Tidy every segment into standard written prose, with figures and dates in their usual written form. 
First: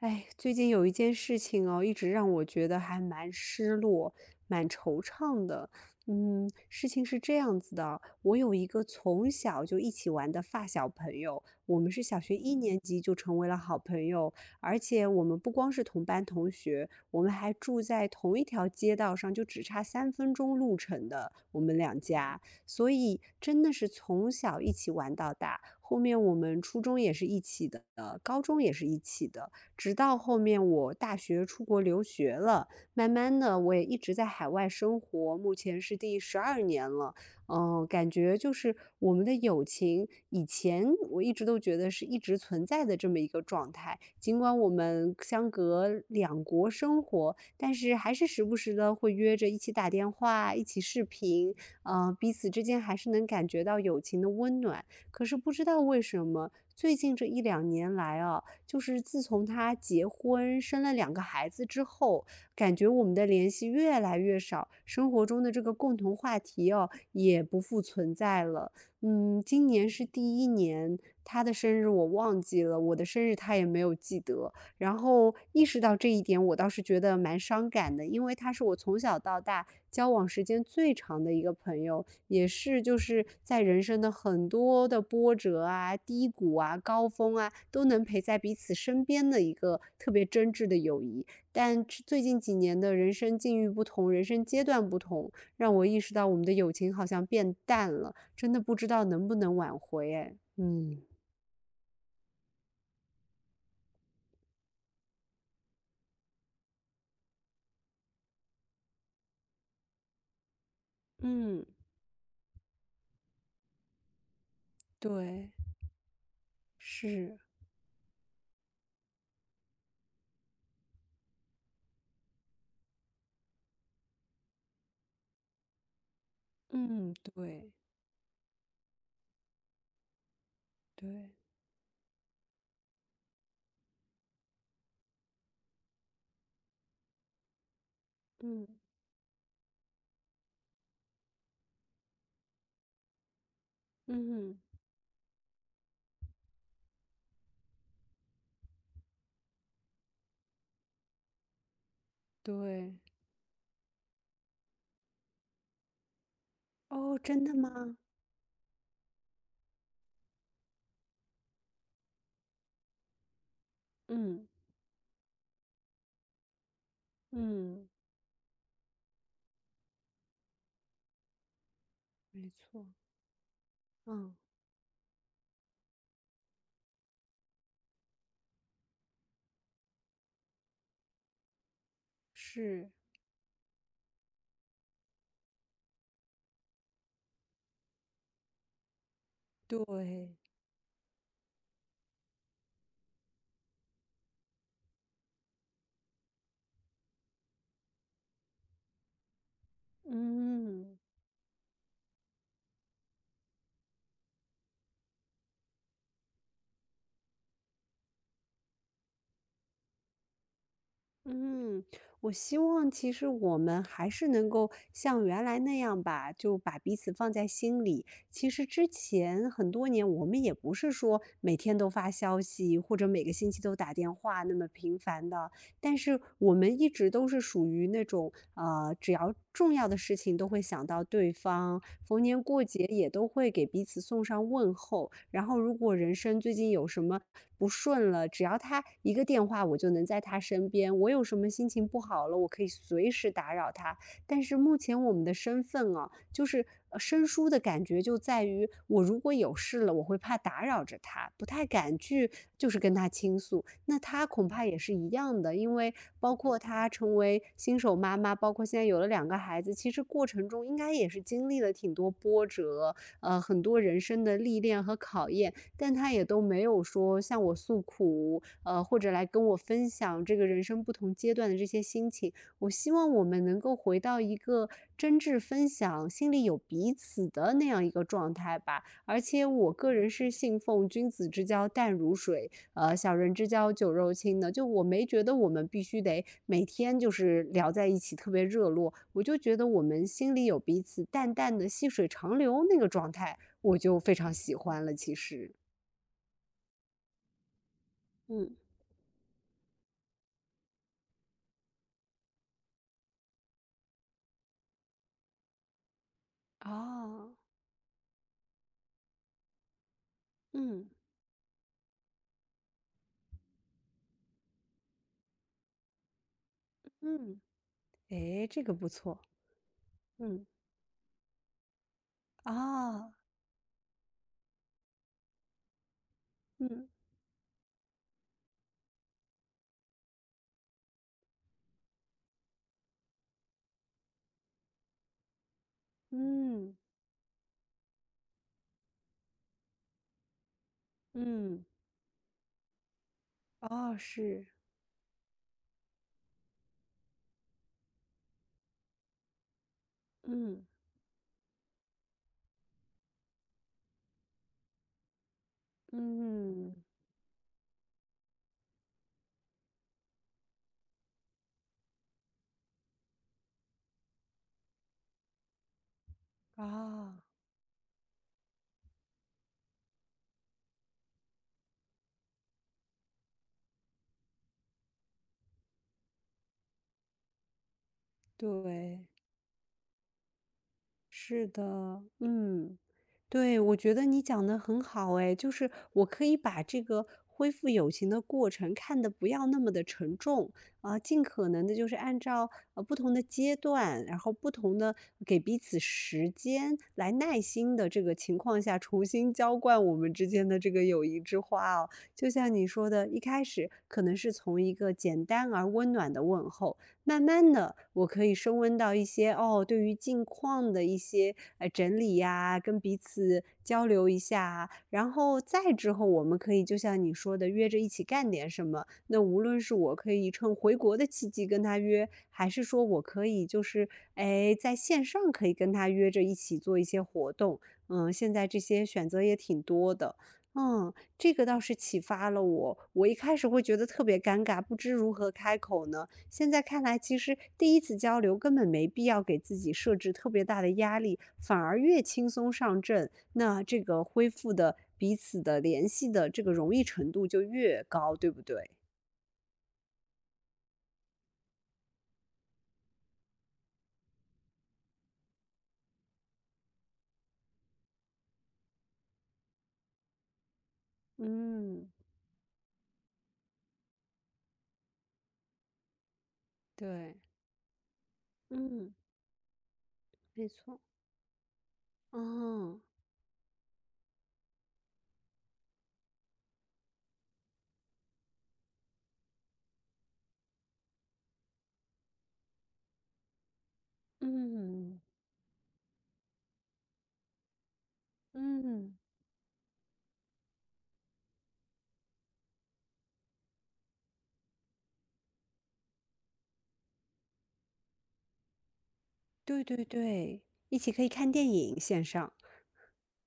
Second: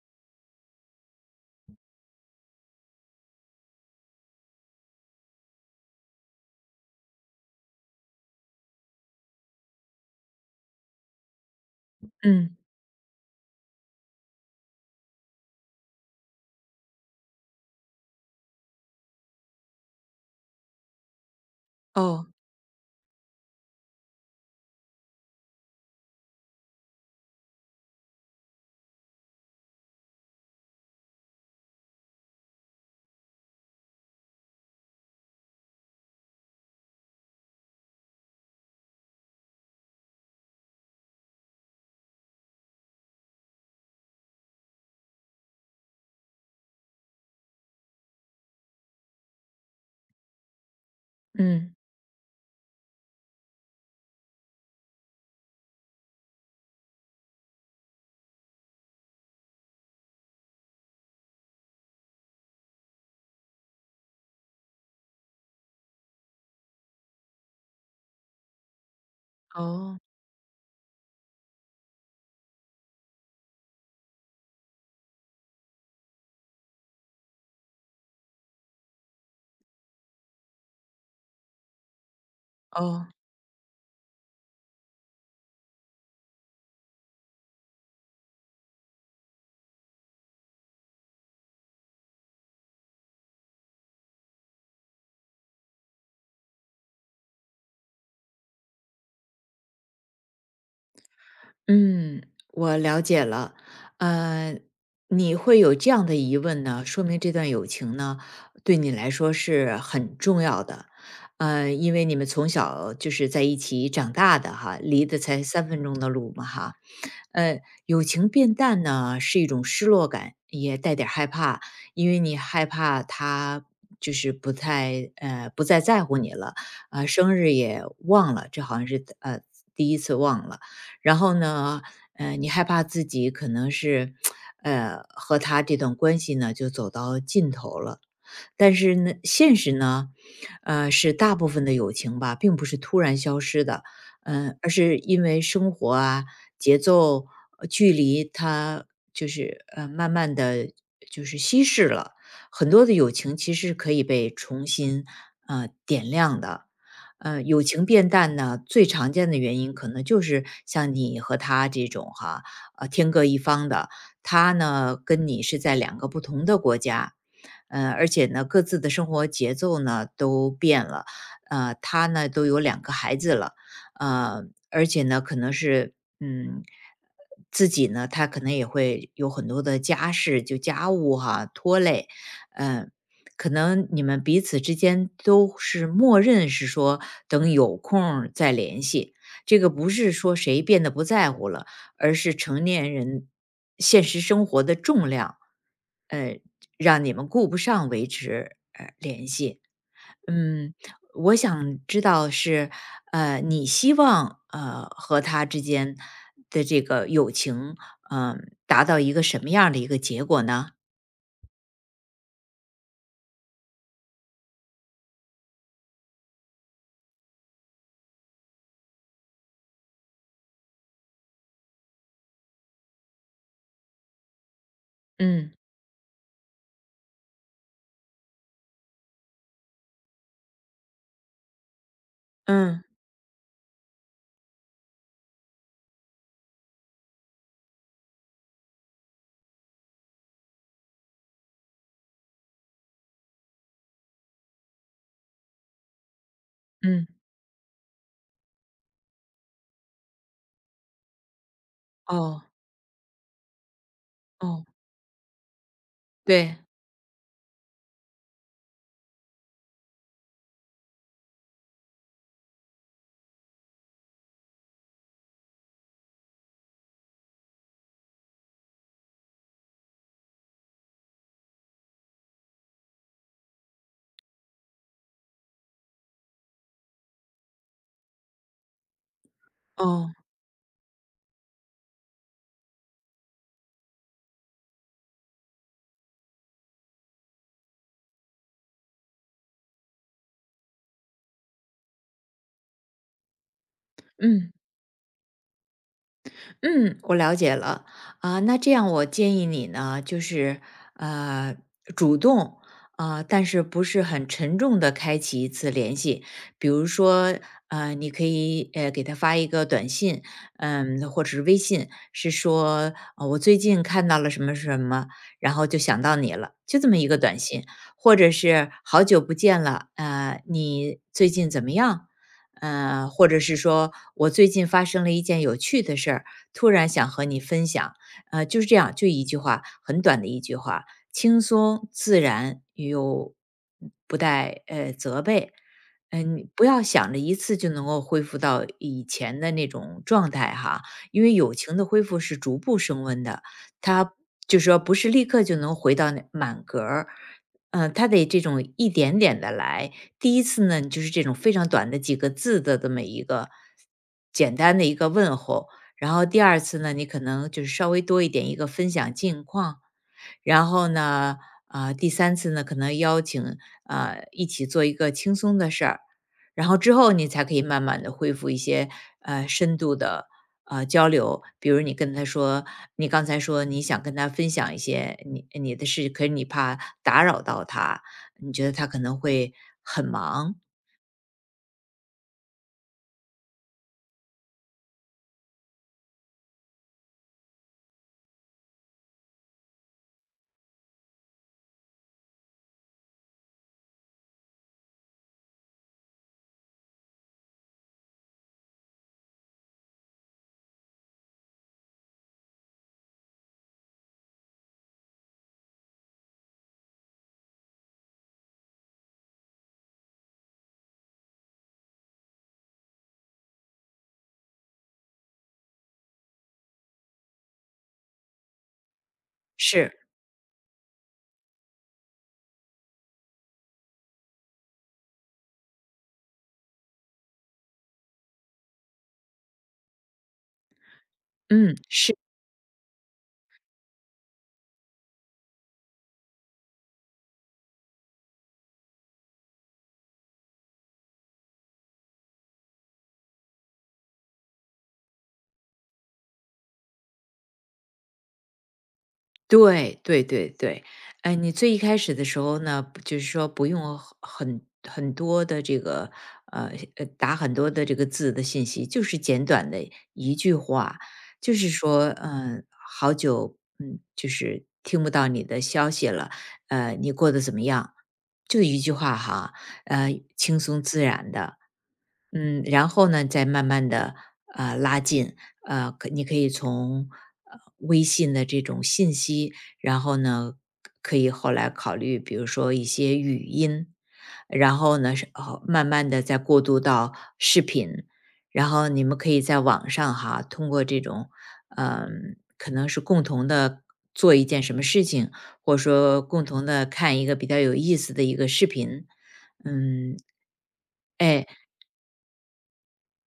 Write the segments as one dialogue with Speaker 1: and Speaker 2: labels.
Speaker 1: 哎，最近有一件事情哦，一直让我觉得还蛮失落、蛮惆怅的。事情是这样子的哦，我有一个从小就一起玩的发小朋友，我们是小学一
Speaker 2: 嗯，
Speaker 1: 年级就成为了好朋友，而且我们不光是同班同学，我们还住在同一条街道上，就只差3分钟路程的我们两
Speaker 2: 哦，
Speaker 1: 家，所以真的是从小一起玩到大。后面我们初中也是一起的，高中也是一起的。直到后面我大学出国留学了，慢慢的我也一直在海外生活，目前是第12年了。感觉就是我们的友情，以前我一直都觉得是一直存在的这么一个状态。尽管我们相隔两国生活，但是还是时不时的会约着一起打电话，一起视频，
Speaker 2: 嗯，
Speaker 1: 彼此之间还是能感觉到友情的温暖。可是不知道为什么，最近这一两年来啊，就是自从他结婚生了两个孩子之后，感觉我们的联系越来越少，生活中的这个共同话题哦也不复存在了。今年
Speaker 2: 哦，
Speaker 1: 是第一年，他的生日我忘记了，我的生日他也没有记得。然后意识到这一点，我倒是觉得蛮伤感的，因为他是我从小到大交往时间最长的一个朋友，也是就
Speaker 2: 哦。
Speaker 1: 是在人生的很多的波折啊、低谷啊、高峰啊，都能陪在彼此身边的一个特别真挚的友谊。但最近几年的人生境遇不同，人生阶段不同，让我意识到我们的友情好像变淡了，真的不知道能不能挽回。哎，嗯
Speaker 2: 嗯，我了解了。呃，你会有这样的疑问呢，说明这段友情呢，对你来说是很重要的。
Speaker 1: 嗯，
Speaker 2: 因为你们从小就是在一起长大的哈，离得才
Speaker 1: 对。
Speaker 2: 三分钟的路嘛哈。
Speaker 1: 是。
Speaker 2: 呃，友情变淡呢，是一种失落感，也带点儿害怕，因为你害怕他就是不太不再在乎你了，啊、
Speaker 1: 嗯，
Speaker 2: 生日
Speaker 1: 对，
Speaker 2: 也忘了，这好像是第一次忘了。然
Speaker 1: 对，
Speaker 2: 后呢，你害怕自己可能是，和他这段关系呢就走到尽头了。
Speaker 1: 嗯，
Speaker 2: 但是呢，现实呢，是大部分的友情吧，并不是突然消失的，嗯、
Speaker 1: 嗯，
Speaker 2: 而是因为生活啊、节奏、距离，它就是慢慢的就是稀释了。很多
Speaker 1: 对。
Speaker 2: 的友情其实是可以被重新点亮的。
Speaker 1: 哦，真的
Speaker 2: 友情
Speaker 1: 吗？
Speaker 2: 变淡呢，最常见的原因可能就是像你和他这种哈，天各一方的，
Speaker 1: 嗯，
Speaker 2: 他呢跟你是在2个不同的国家，
Speaker 1: 嗯，
Speaker 2: 而且呢各自的生活节奏呢都变了，他呢都
Speaker 1: 没
Speaker 2: 有两
Speaker 1: 错，
Speaker 2: 个孩子了。
Speaker 1: 嗯，
Speaker 2: 呃，而且呢可能是嗯。自己呢，他可能也会有很多的家事，就家务哈、拖累。
Speaker 1: 是，
Speaker 2: 嗯、可能你们彼此之间都是默认是说等有空儿再联系，这个不是
Speaker 1: 对，
Speaker 2: 说谁变得不在乎了，而是成年人现实生活的重量，呃，让你们顾不上维持联系。嗯，
Speaker 1: 嗯，
Speaker 2: 我想知道是你希望和他之间的这个友情，嗯、达到一个什么样儿的一个结果呢？
Speaker 1: 嗯，我希望其实我们还是能够像原来那样吧，就把彼此放在心里。其实之前很多年，我们也不是说每天都发消息，或者每个星期都打电话那么频繁的。
Speaker 2: 嗯
Speaker 1: 但是我们一直都是属于那种，只要重要的事情都会想到对方，逢年过
Speaker 2: 嗯
Speaker 1: 节也都会给彼此送上问候。然后，如果人生最近有什么不顺了，只要他一个电话，我就能在他身边。我有什么心情不好了，我可以随时打扰他。但是目前我们的身份啊，就是
Speaker 2: 嗯，
Speaker 1: 生疏的感觉就在于，我如果有事了，我会怕打扰着他，不太敢去
Speaker 2: 哦
Speaker 1: 就是跟他倾诉。那他恐怕
Speaker 2: 哦。
Speaker 1: 也是一样的，因为包
Speaker 2: 对，
Speaker 1: 括他成为新手妈妈，包括现在有了两个孩子，其实过程中应该也是经历了挺多波折，很多人生的历练和考验，但他也都没有说向我诉苦，或者来跟我分享这个人生不同阶段的这些心情。我希望我们能够回到一个真挚分享、心里有彼此的那样一个状态吧。而且我个人
Speaker 2: 哦，
Speaker 1: 是信奉君子之交淡如水，小人之交酒肉亲的。就我没觉得我们必须得每天就是聊在一起特别热络，我就觉得我们心里有彼此，淡淡的细水长流那个状态，我就非常
Speaker 2: 嗯
Speaker 1: 喜欢了。其实，
Speaker 2: 嗯，我了解了。啊、
Speaker 1: 嗯，
Speaker 2: 那这样，我建议你呢，就是呃，主动啊、但是不是很沉重的开启一次联系。比如
Speaker 1: 哦，
Speaker 2: 说，你可以给他发一个短信，
Speaker 1: 嗯
Speaker 2: 嗯，或者是微信，是说、我最近看到了什么什么，然后就想到你了，就这么一个短
Speaker 1: 嗯，
Speaker 2: 信，或者
Speaker 1: 诶，这
Speaker 2: 是
Speaker 1: 个不
Speaker 2: 好
Speaker 1: 错，
Speaker 2: 久不见了，
Speaker 1: 嗯，
Speaker 2: 你最近怎么样？
Speaker 1: 啊，
Speaker 2: 或者是说我最近发生了一件有趣的事儿，突
Speaker 1: 嗯。
Speaker 2: 然想和你分享。就是这样，就一句话，很短的一句话，轻松自然又不带责备。嗯，你不
Speaker 1: 嗯，
Speaker 2: 要想着一次就能够恢复到以前的那种状态哈，因为友
Speaker 1: 嗯，
Speaker 2: 情的恢复是逐步升温的，
Speaker 1: 哦，
Speaker 2: 它
Speaker 1: 是，
Speaker 2: 就是说不是立刻就能回到那满格儿。嗯，他得这种一点点的来。第一
Speaker 1: 嗯，
Speaker 2: 次呢，你就是这种非常短的几个字的这么一个简单的一个问候。然后第二
Speaker 1: 嗯，
Speaker 2: 次呢，你可能就是稍微多一点一个分享近况，然后呢，啊，第三次呢，可能邀请，啊，一起做一个轻松的事儿，然后之后
Speaker 1: 啊，
Speaker 2: 你才可以慢慢的恢复一些深度的交流。比如你跟他说你刚才说你想跟他分享一些你的事，可是你怕打扰到他，你觉得他可
Speaker 1: 对，
Speaker 2: 能会很忙，
Speaker 1: 是的，嗯，对，我觉得你讲的很好哎，就是我可以把这个恢复友情的过程看得不要那么的沉重啊，尽可能的就是按照不同的阶段，然后不同的给彼此时间来耐心的这个情况下重新浇灌我们之间的这个友谊之花哦。就像你说的，一开始可能是从一个简单而温暖的问候，慢慢的，我可以升温到一些哦，对于近况的一些整理呀、跟彼此交流一下啊然后再之后，我们可以就像你说的，约着一起干点什么。那无论是
Speaker 2: 是，
Speaker 1: 我可以趁回国的契机跟他约，还是说我可以就是哎在线上可以跟他约着一起做一些活动，现在这些选择也挺多的。这个倒是
Speaker 2: 嗯，
Speaker 1: 启
Speaker 2: 是。
Speaker 1: 发了我。我一开始会觉得特别尴尬，不知如何开口呢。现在看来，其实第一次交流根本没必要给自己设置特别大的压力，反而越轻松上阵，那这个恢复的彼此的联系的这个容易程度就越高，对不对？
Speaker 2: 对对对对，哎，你最一开始的时候呢，就是说不用很很多的这个打很多的这个字的信息，就是简短的一句话，就是
Speaker 1: 嗯，
Speaker 2: 说，嗯、好久，嗯，就是听不到你的消息了，你
Speaker 1: 对，
Speaker 2: 过得怎么样？就一
Speaker 1: 嗯，
Speaker 2: 句话哈。
Speaker 1: 没
Speaker 2: 轻
Speaker 1: 错，
Speaker 2: 松自然的，嗯，
Speaker 1: 哦，
Speaker 2: 然后呢，再慢慢的拉近，可你可以从微信的这种信息，然后呢，可以后来考虑，比如说一些语音，然后
Speaker 1: 嗯
Speaker 2: 呢，是哦，慢慢的再过渡到视频，然后
Speaker 1: 嗯，
Speaker 2: 你们可以在网上哈，通过这种，嗯，可能是共同的做一件什么事情，或者说共同的看一个比较有意思的一个视频，
Speaker 1: 对对
Speaker 2: 嗯，
Speaker 1: 对，一起可以看
Speaker 2: 哎。
Speaker 1: 电影，线上，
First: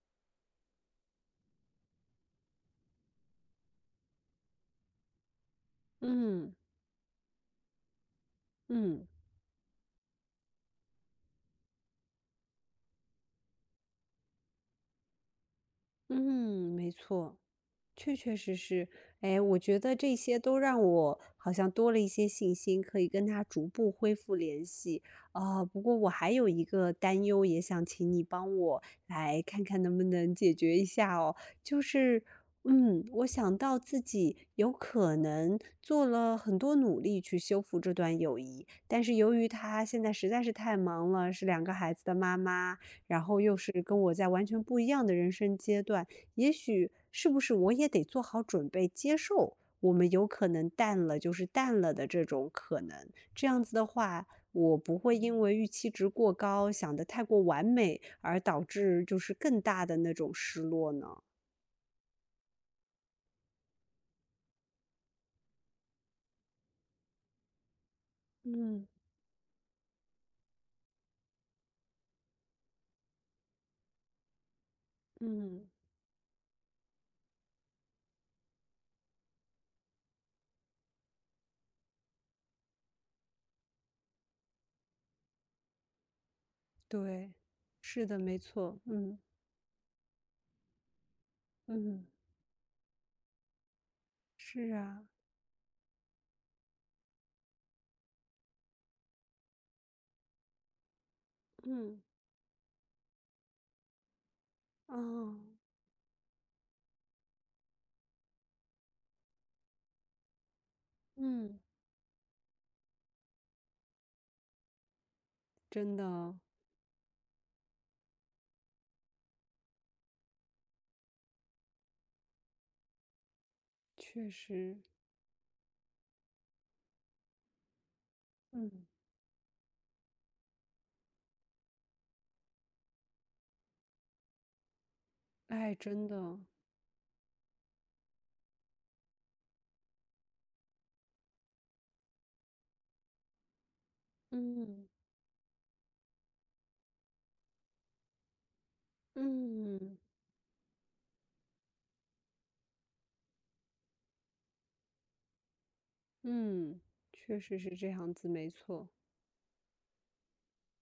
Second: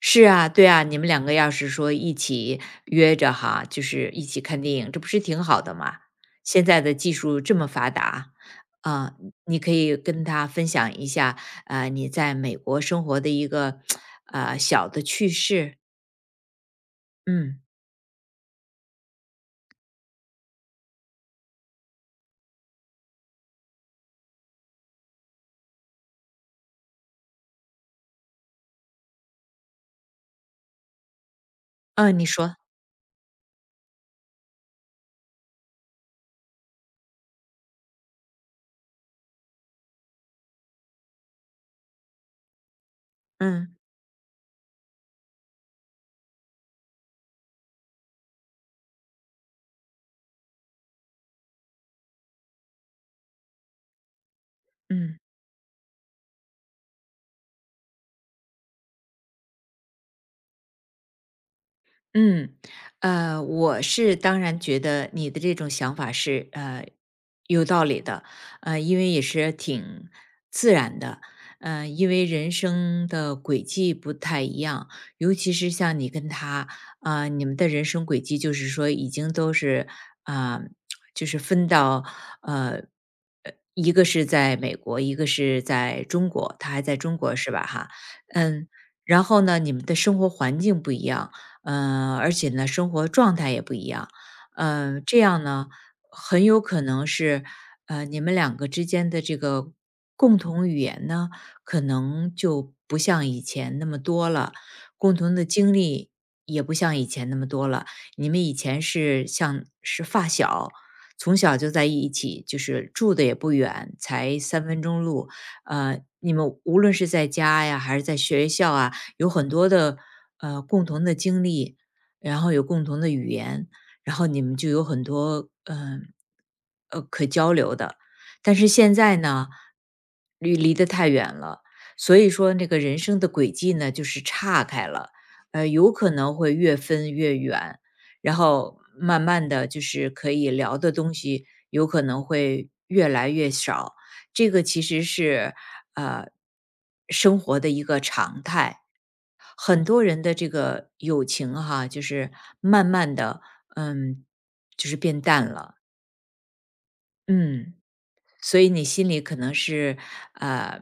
Speaker 2: 是啊，对啊，你们两个要是说一起约着哈，就是一起看电影，这不是挺好的吗？
Speaker 1: 嗯
Speaker 2: 现在的技术这么发达，
Speaker 1: 嗯
Speaker 2: 啊、你可以跟他分享一下，啊，你在美国生活的一个啊小的趣事。
Speaker 1: 嗯，没错。
Speaker 2: 嗯，
Speaker 1: 确确实实，哎，我觉得这些都让我好像多了一些信心，可以跟他逐步恢复联系。啊、不过我还有一个担忧，也想请你帮我来看看能不能解决一下哦。就
Speaker 2: 嗯、
Speaker 1: 是，
Speaker 2: 你说。
Speaker 1: 嗯，我想到自己有可能做了很多努力去修复这段友谊，但是由于他现在实在是太忙了，是两个孩子的妈妈，然后又
Speaker 2: 嗯
Speaker 1: 是跟我在完全不一样的人生阶段。也许是不是我也得做好准备，接受我们有可能淡了，就是淡了的这种可能。这样子的话，我不会
Speaker 2: 嗯。
Speaker 1: 因为预期值过高，想得太过完美，而导致就是更大的那种失落呢？
Speaker 2: 嗯，我是当然觉得你的这种想法是有道理的，
Speaker 1: 嗯
Speaker 2: 因为也是挺自然的，因为人生的轨迹不太一样，尤其
Speaker 1: 嗯，
Speaker 2: 是像你跟他，啊、你们的人生轨迹就是说已经都是啊、就是分到呃一个是在美国，一个是在中国，他还在中
Speaker 1: 对，
Speaker 2: 国是吧？哈，
Speaker 1: 是的，没
Speaker 2: 嗯，
Speaker 1: 错，嗯
Speaker 2: 然后呢，你们的生活环境不一样。
Speaker 1: 嗯，
Speaker 2: 嗯，而且呢，生活状态也不一样，
Speaker 1: 是啊，
Speaker 2: 嗯，这样呢，很有可能是，你们两个之间的这个共同语言呢，可
Speaker 1: 嗯
Speaker 2: 能就不像以前那么多了，
Speaker 1: 啊
Speaker 2: 共同的经历也不像以前那么多了。你们以前是像是发小，从小
Speaker 1: 嗯，
Speaker 2: 就在一起，就是住的也不远，才3分钟路。
Speaker 1: 真
Speaker 2: 你
Speaker 1: 的，
Speaker 2: 们无论是在家呀，还是在学校啊，有很多的共同的经历，然后有共同的语言，然后
Speaker 1: 确
Speaker 2: 你们就
Speaker 1: 实，
Speaker 2: 有很多可交流的。但是
Speaker 1: 嗯，
Speaker 2: 现在呢，离得太远了，所以说那个人生的轨迹呢就是岔开了，
Speaker 1: 哎，
Speaker 2: 有
Speaker 1: 真
Speaker 2: 可能
Speaker 1: 的，
Speaker 2: 会越分越远，然后慢慢的就是可以聊的东西有可能会越来越少，这个其
Speaker 1: 嗯
Speaker 2: 实是呃生活的一个常态。很
Speaker 1: 嗯。
Speaker 2: 多人的这个友情哈，就是慢慢的，嗯，就是变淡了。
Speaker 1: 嗯，确实是
Speaker 2: 嗯，
Speaker 1: 这样子，没
Speaker 2: 所以你
Speaker 1: 错。
Speaker 2: 心里可能是呃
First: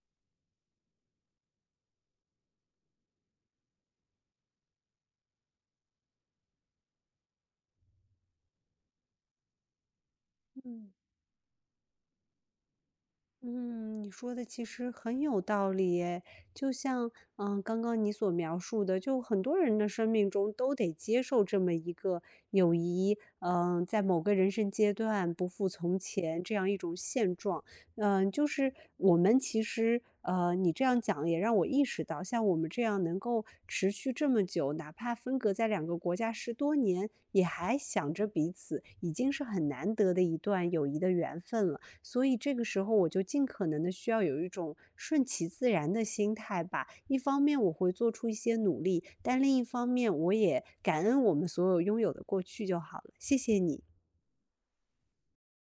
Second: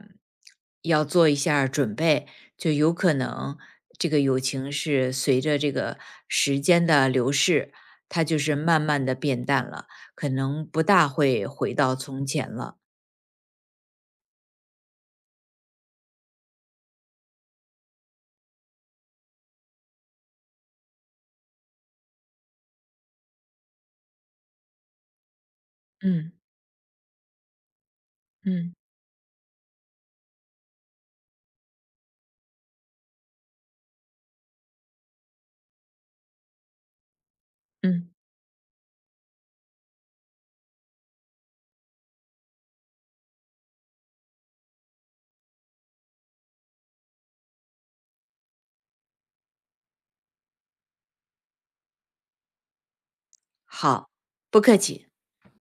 Speaker 2: 要做一下儿准备，就有可能这个友情是随着这个时间的流逝，它就是慢慢的变淡了，可能不
Speaker 1: 嗯。
Speaker 2: 大会回到从前了。
Speaker 1: 嗯，你说的其实很有道理耶，就像，刚刚你所描述的，就很多人的生命中都得接受这么一个友谊，在某个人生阶段不复从
Speaker 2: 嗯
Speaker 1: 前这样一种现状，就是
Speaker 2: 嗯
Speaker 1: 我们其实，你这样讲也让我意识到，像我们这样能够持续这么久，哪怕分隔在两个国家10多年，也还
Speaker 2: 嗯。
Speaker 1: 想着彼此，已经是很难得的一段友谊的缘分了。所以这个时候我就尽可能的需要有一种顺其自然的心态吧。一方面我会做出一些努力，但另一方面我也感恩我们所有拥有的过去就好了。谢谢你。
Speaker 2: 好，不客气。